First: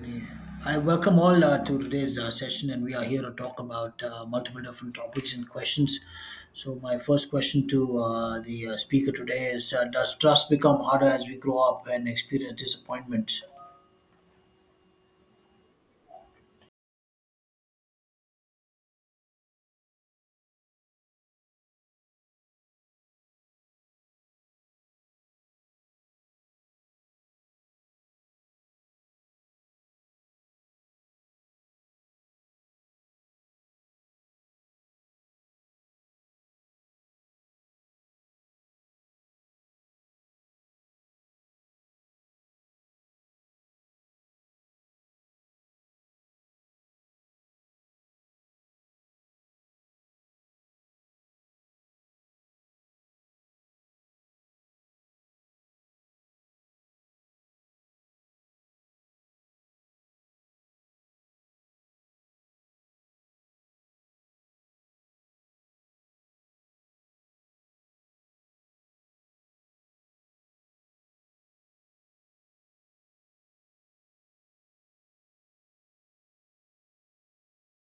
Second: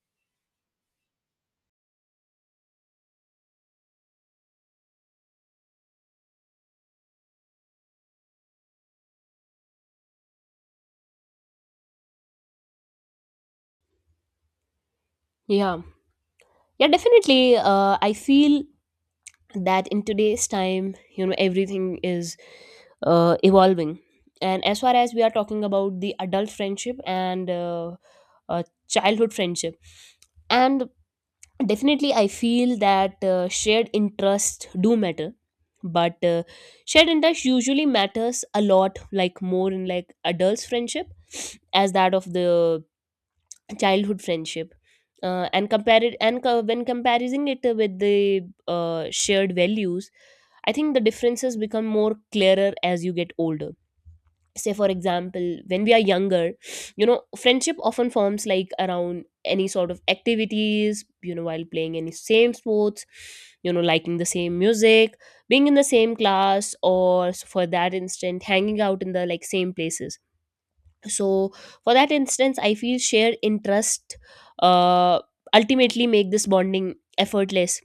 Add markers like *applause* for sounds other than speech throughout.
Really. I welcome all to today's session, and we are here to talk about multiple different topics and questions. So, my first question to the speaker today is: does trust become harder as we grow up and experience disappointment? Yeah, yeah, definitely. I feel that in today's time, you know, everything is evolving. And as far as we are talking about the adult friendship and childhood friendship, and definitely I feel that shared interests do matter, but shared interest usually matters a lot, like more in like adults' friendship as that of the childhood friendship and compare it and co- when comparing it with the shared values. I think the differences become more clearer as you get older. Say for example, when we are younger, you know, friendship often forms like around any sort of activities, you know, while playing any same sports, you know, liking the same music, being in the same class, for that instant hanging out in the like same places. So for that instance, I feel shared interest uh, ultimately make this bonding effortless,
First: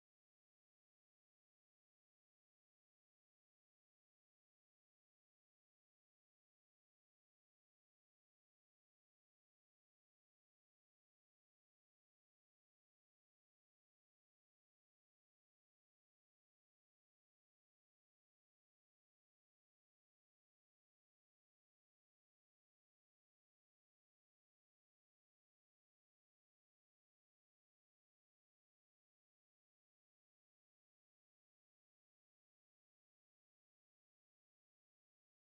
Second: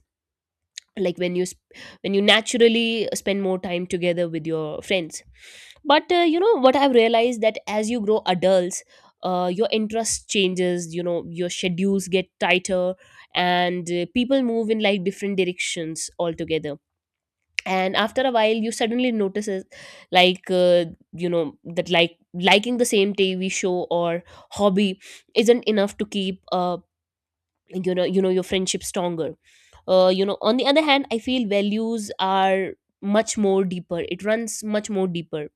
like when you naturally spend more time together with your friends. But you know what, I've realized that as you grow adults, your interest changes, you know, your schedules get tighter, and people move in like different directions altogether. And after a while, you suddenly notices, like uh, you know, that like liking the same TV show or hobby isn't enough to keep you know, your friendship stronger. You know, on the other hand, I feel values are much more deeper. It runs much more deeper,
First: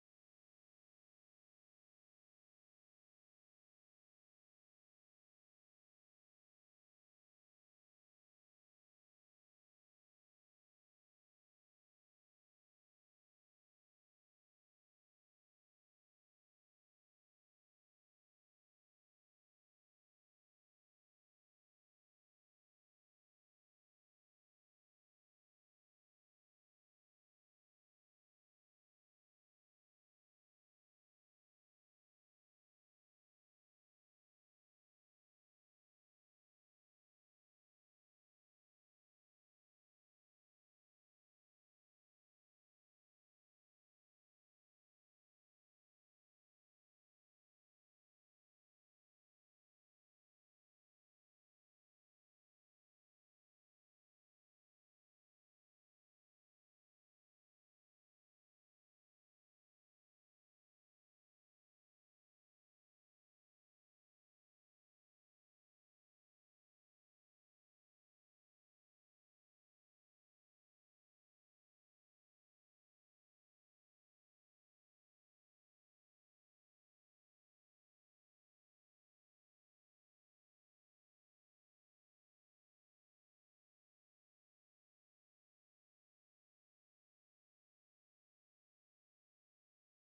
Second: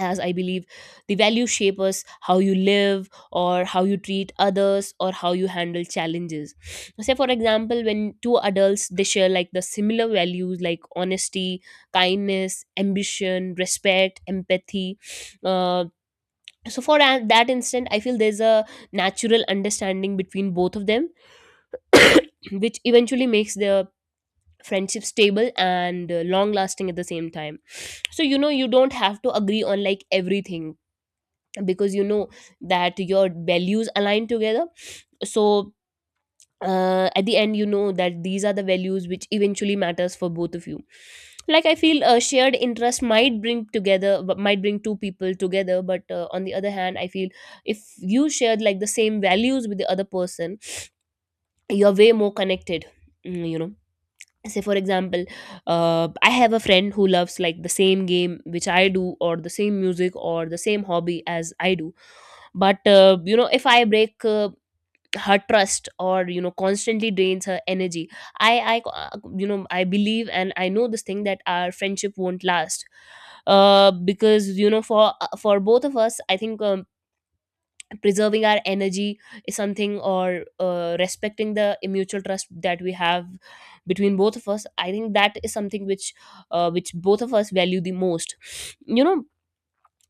as I believe the values shape us how you live, or how you treat others, or how you handle challenges. Say for example, when two adults, they share like the similar values, like honesty, kindness, ambition, respect, empathy, uh, so for that instant I feel there's a natural understanding between both of them, which eventually makes the friendship stable and long lasting at the same time. So you know, you don't have to agree on like everything, because you know that your values align together. So at the end, you know that these are the values which eventually matters for both of you. Like I feel a shared interest might bring together, but might bring two people together. But on the other hand, I feel if you shared like the same values with the other person, you're way more connected. You know, say for example, I have a friend who loves like the same game which I do, or the same music, or the same hobby as I do. But you know, if I break her trust, or you know, constantly drains her energy, I you know, I believe and I know this thing that our friendship won't last, because you know, for both of us, I think preserving our energy is something, or respecting the mutual trust that we have between both of us, I think that is something which both of us value the most, you know.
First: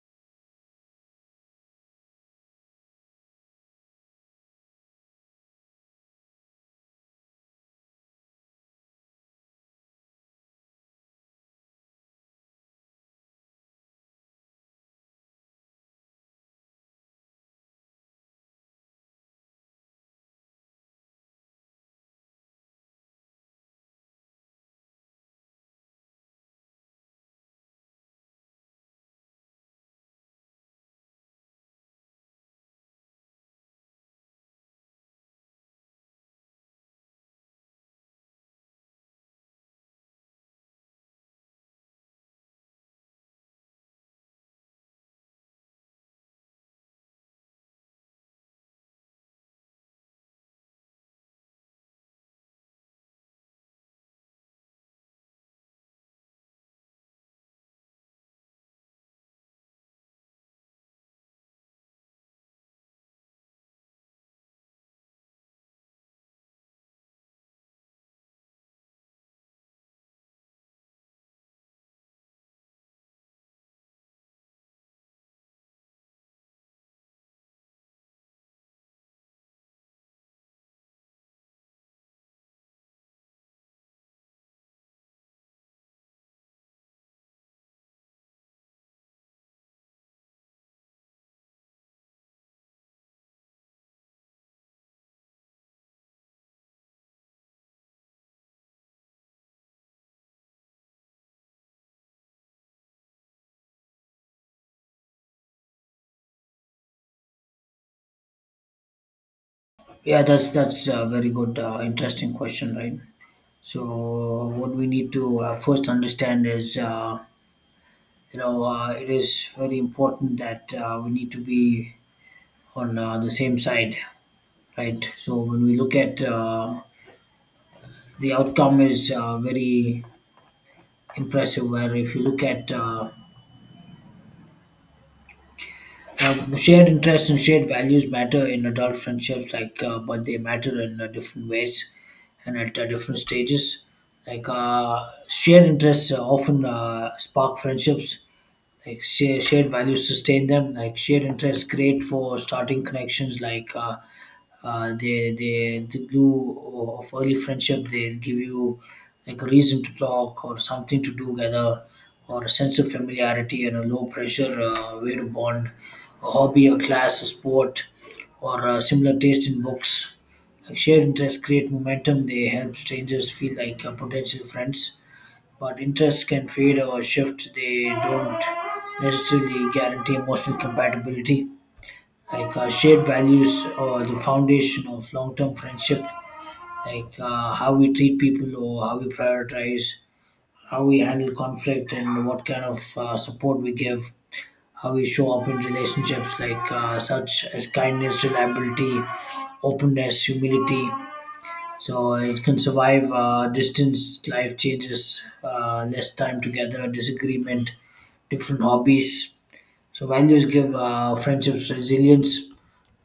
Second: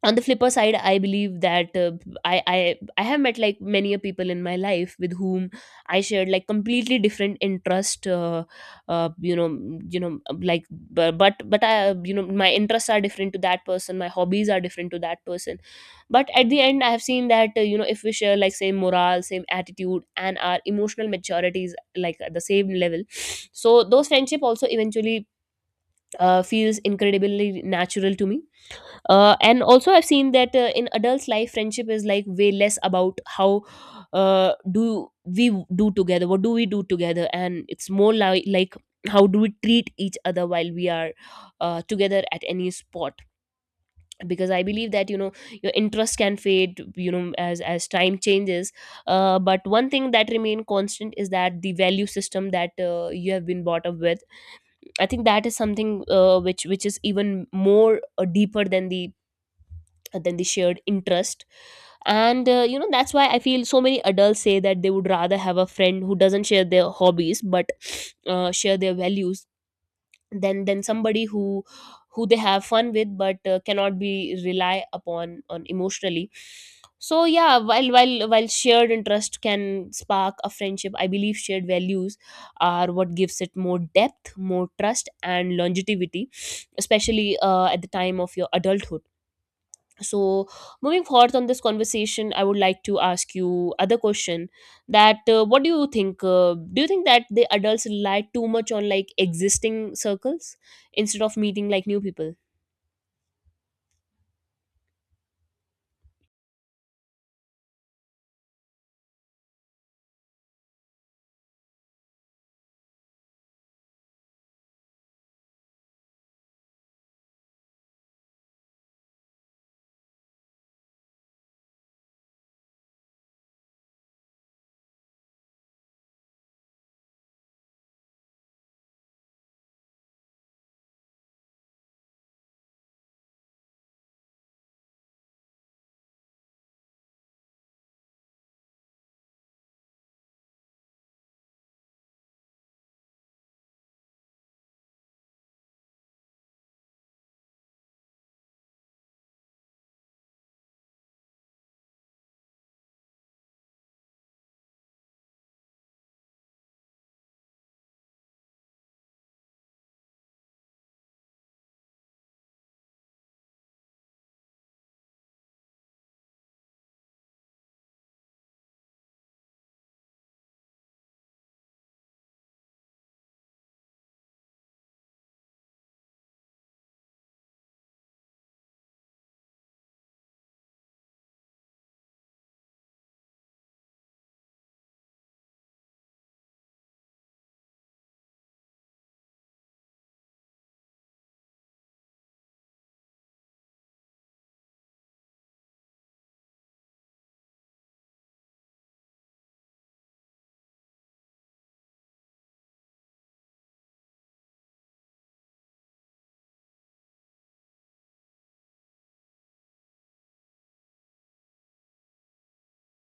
On the flipper side, I believe that i i I have met like many a people in my life with whom I shared like completely different interest, you know, you know like bu- but I you know, my interests are different to that person, my hobbies are different to that person. But at the end, I have seen that you know, if we share like same morale, same attitude, and our emotional maturity is like at the same level, so those friendship also eventually feels incredibly natural to me. And also, I've seen that in adults life, friendship is like way less about how do we do together what do we do together, and it's more like how do we treat each other while we are together at any spot. Because I believe that you know, your interest can fade, you know, as time changes. But one thing that remain constant is that the value system that you have been brought up with. I think that is something which is even more deeper than the and then the shared interest. And you know, that's why I feel so many adults say that they would rather have a friend who doesn't share their hobbies, but share their values, than somebody who they have fun with, but cannot be rely upon on emotionally. So yeah, while shared interest can spark a friendship, I believe shared values are what gives it more depth, more trust, and longevity, especially at the time of your adulthood. So moving forth on this conversation, I would like to ask you other question, that what do you think that the adults rely too much on like existing circles instead of meeting like new people? Yeah, that's a very good, interesting question, right? So, what we need to first understand is, it is very important that we need to be on the same side, right? So, when we look at the outcome is very impressive. Where if you look at shared interests and shared values matter in adult friendships, like but they matter in different ways and at different stages. Like shared interests often spark friendships like shared values sustain them, like shared interests great for starting connections, like the glue of early friendship, they give you like a reason to talk or something to do together, or a sense of familiarity and a low pressure way to bond, a hobby, a class, a sport, or a similar taste in books. Like shared interests create momentum, they help strangers feel like potential friends, but interests can fade or shift. They don't necessarily guarantee emotional compatibility. Like shared values or the foundation of long term friendship, like how we treat people or how we prioritize, how we handle conflict, and what kind of support we give, how we show up in relationships, like such as kindness, reliability, openness, humility, so it can survive distance, life changes, less time together, disagreement, different hobbies. So values give friendships resilience.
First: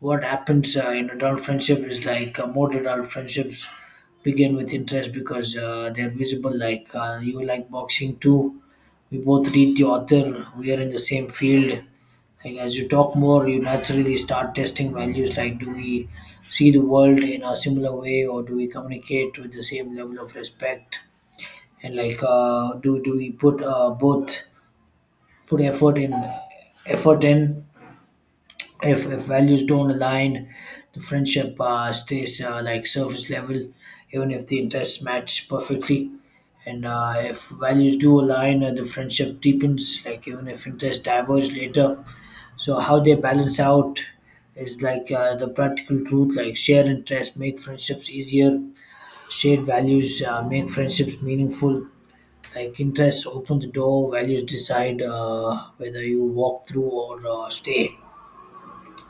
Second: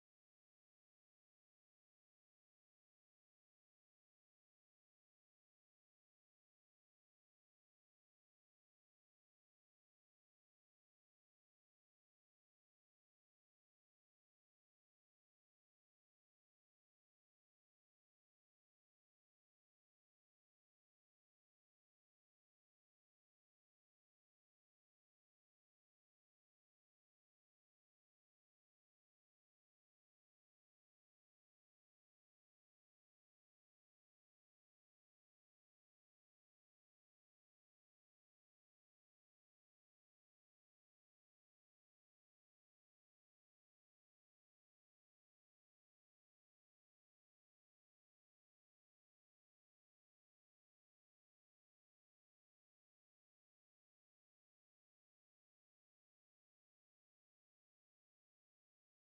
What happens in adult friendship is like most adult friendships begin with interest because they're visible. Like you like boxing too. We both read the author. We are in the same field. Like as you talk more, you naturally start testing values, like do we see the world in a similar way or do we communicate with the same level of respect, and like do we put both put effort in effort in. If values don't align, the friendship stays like surface level, even if the interests match perfectly. And if values do align, the friendship deepens like even if interests diverge later. So how they balance out is like the practical truth, like share interests make friendships easier, shared values make friendships meaningful. Like interests open the door, values decide whether you walk through or stay.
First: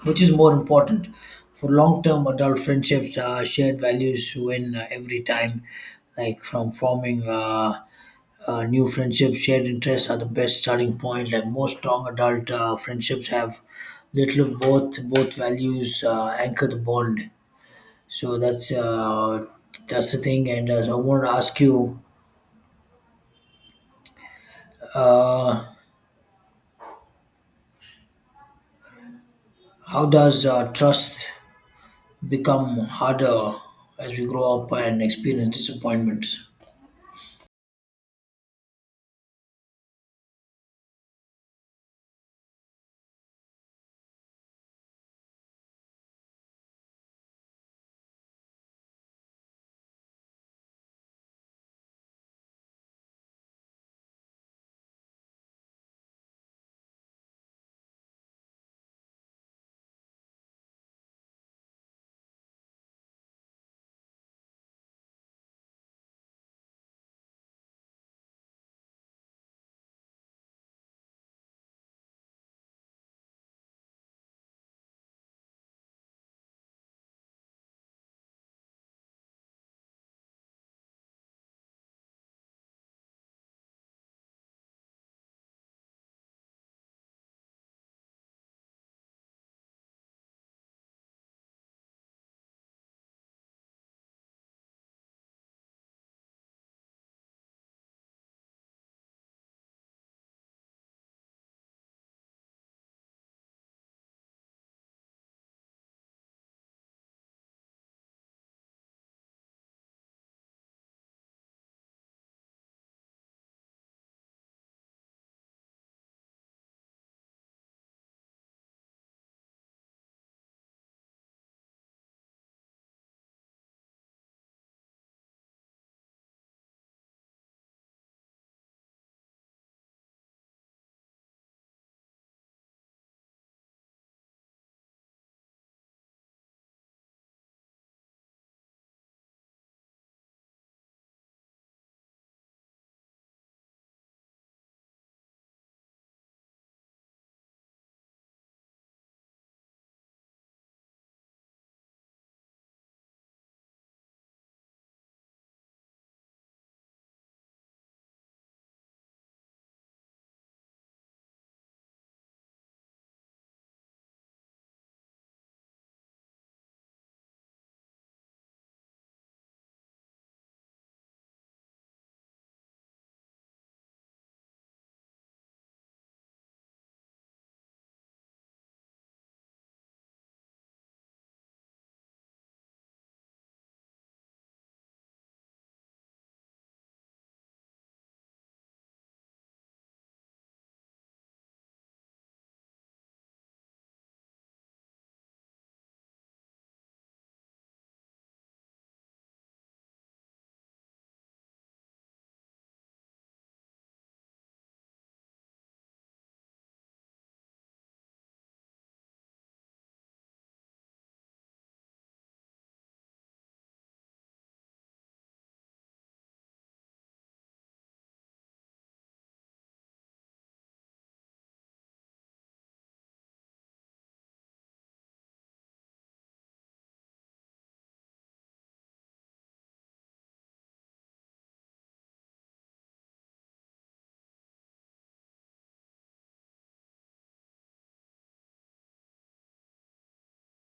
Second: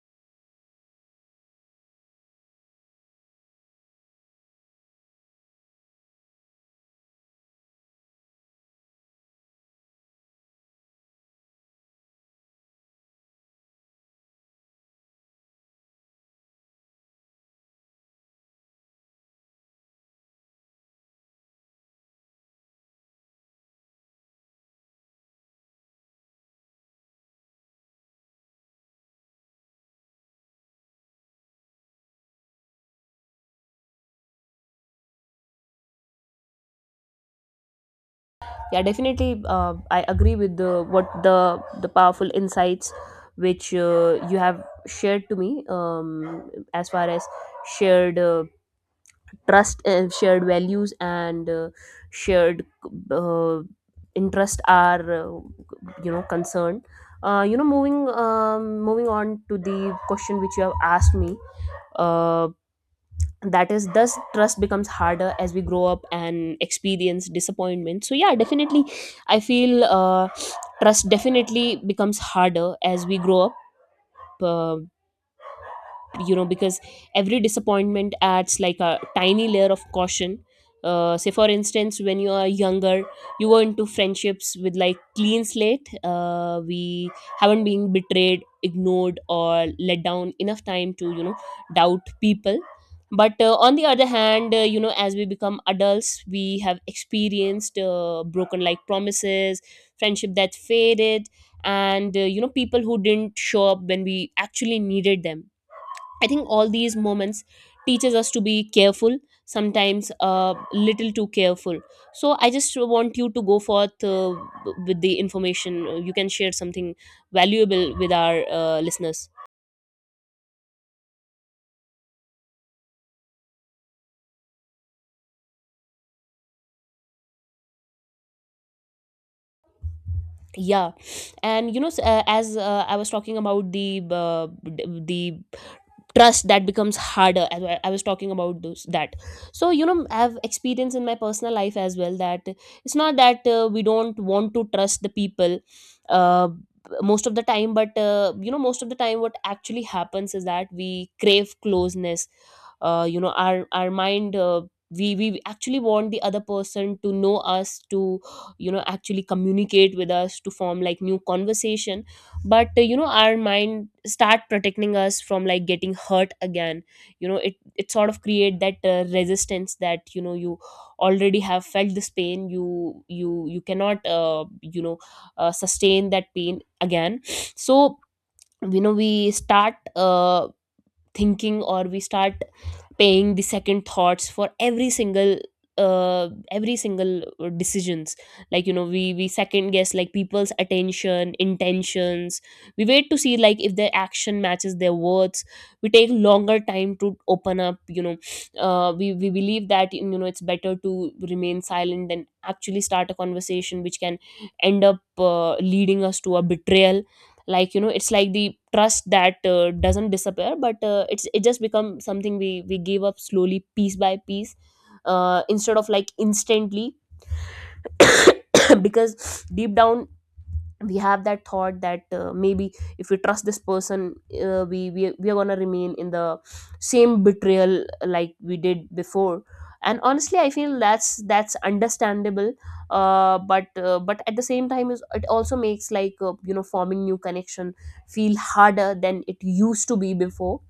Which is more important? For long-term adult friendships, shared values win every time. Like from forming new friendships, shared interests are the best starting point. Like most strong adult friendships have little of both. Both values anchor the bond. So that's the thing. And so I want to ask you, how does trust become harder as we grow up and experience disappointments? Yeah, definitely, I agree with the what the powerful insights which you have shared to me, as far as shared trust, shared values, and shared uh, interest are you know, concerned. You know, moving moving on to the question which you have asked me, uh, that is thus trust becomes harder as we grow up and experience disappointment. So yeah, definitely I feel trust definitely becomes harder as we grow up, uh, you know, because every disappointment adds like a tiny layer of caution. Say for instance, when you are younger, you go into friendships with like clean slate. We haven't been betrayed, ignored, or let down enough time to, you know, doubt people. But on the other hand, you know, as we become adults, we have experienced broken like promises, friendship that faded, and you know, people who didn't show up when we actually needed them. I think all these moments teaches us to be careful, sometimes little too careful. So I just want you to go forth with the information. You can share something valuable with our listeners. Yeah, and you know, s- as I was talking about the the trust that becomes harder, as I was talking about those that. So you know, I have experience in my personal life as well that it's not that we don't want to trust the people uh, most of the time. But you know, most of the time what actually happens is that we crave closeness. You know, our mind, we actually want the other person to know us, to you know, actually communicate with us, to form like new conversation. But you know, our mind start protecting us from like getting hurt again. You know, it sort of create that resistance, that you know, you already have felt this pain, you cannot you know, sustain that pain again. So you know, we start thinking, or we start paying the second thoughts for every single decisions. Like you know, we second guess like people's attention, intentions. We wait to see like if their action matches their words. We take longer time to open up, you know. We believe that you know, it's better to remain silent than actually start a conversation which can end up leading us to a betrayal. Like you know, it's like the trust that doesn't disappear, but it's, it just become something we give up slowly piece by piece, instead of like instantly. *coughs* Because deep down we have that thought that maybe if we trust this person, we are going to remain in the same betrayal like we did before. And honestly, I feel that's understandable. But but at the same time, is it also makes like you know, forming new connection feel harder than it used to be before.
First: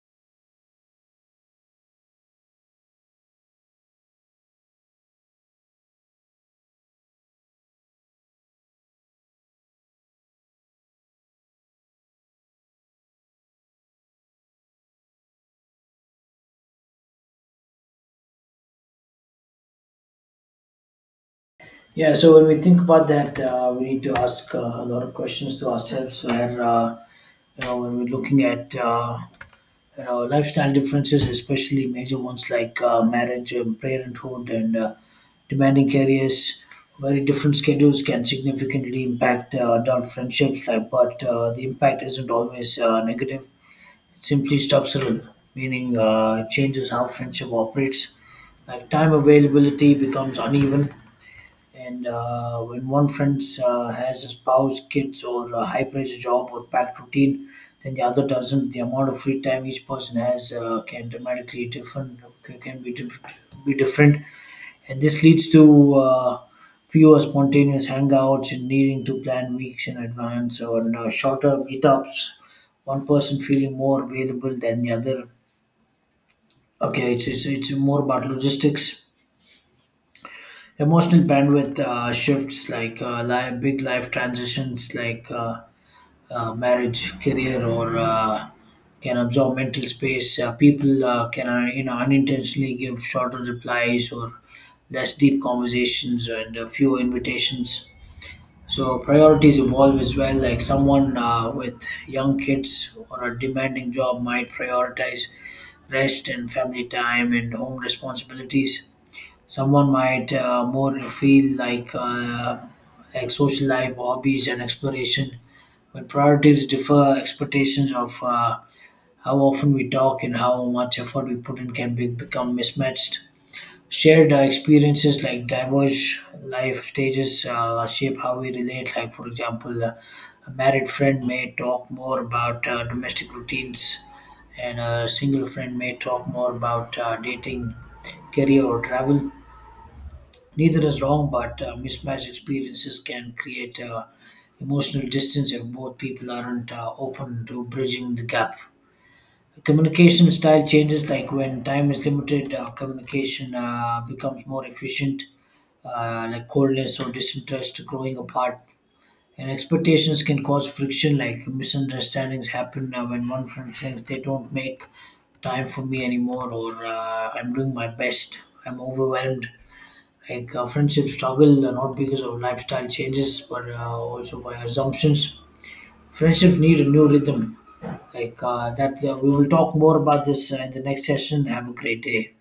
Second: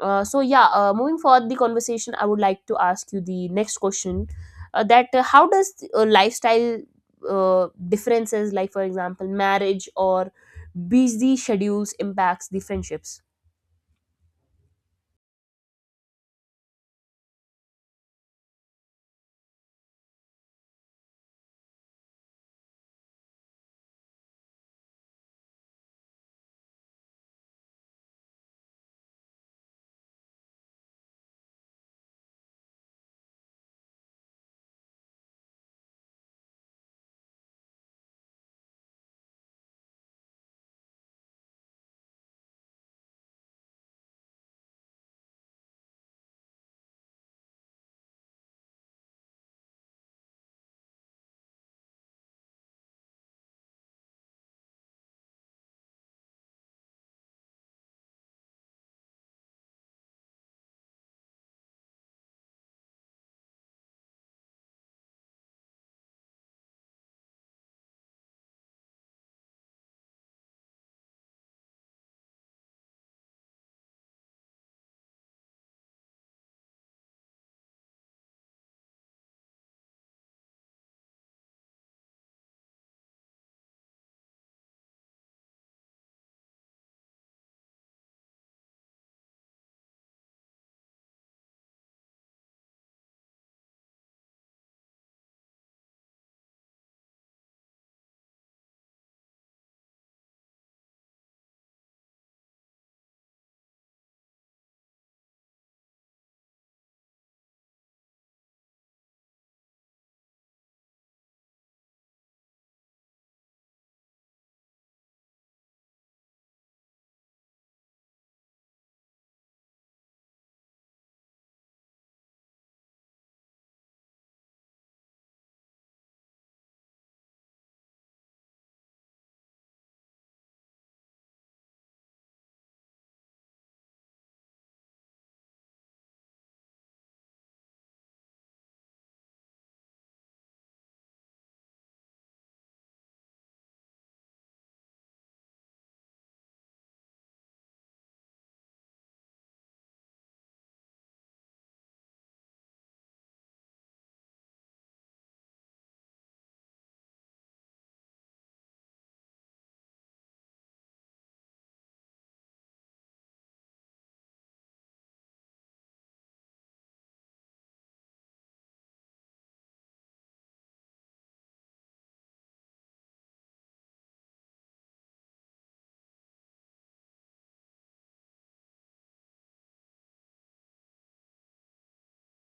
So yeah, moving forward the conversation, I would like to ask you the next question, that how does lifestyle differences, like for example marriage or busy schedules, impacts the friendships? Yeah. So when we think about that, we need to ask a lot of questions to ourselves. Where you know when we're looking at. You know, lifestyle differences, especially major ones like marriage, and parenthood, and demanding careers, very different schedules can significantly impact adult friendships. Like, but the impact isn't always negative. It's simply structural, meaning it changes how friendship operates. Like time availability becomes uneven, and when one friend has a spouse, kids, or a high pressure job or packed routine, then the other doesn't. The amount of free time each person has can dramatically different ca- can be diff- be different, and this leads to fewer spontaneous hangouts and needing to plan weeks in advance or shorter meetups. One person feeling more available than the other. Okay, it's more about logistics, emotional bandwidth shifts, like big life transitions like marriage, career, or can absorb mental space. Uh, people can you know unintentionally give shorter replies or less deep conversations and fewer invitations. So priorities evolve as well, like someone with young kids or a demanding job might prioritize rest and family time and home responsibilities. Someone might more feel like social life, hobbies, and exploration. When priorities differ, expectations of how often we talk and how much effort we put in become mismatched. Shared experiences, like diverse life stages, shape how we relate. Like, for example, a married friend may talk more about domestic routines, and a single friend may talk more about dating, career, or travel. Neither is wrong, but mismatched experiences can create emotional distance if both people aren't open to bridging the gap. Communication style changes, like when time is limited, communication becomes more efficient, like coldness or disinterest growing apart. And expectations can cause friction, like misunderstandings happen when one friend says they don't make time for me anymore, or I'm doing my best, I'm overwhelmed. Like friendships struggle not because of lifestyle changes, but also by assumptions. Friendships need a new rhythm. Like we will talk more about this in the next session. Have a great day.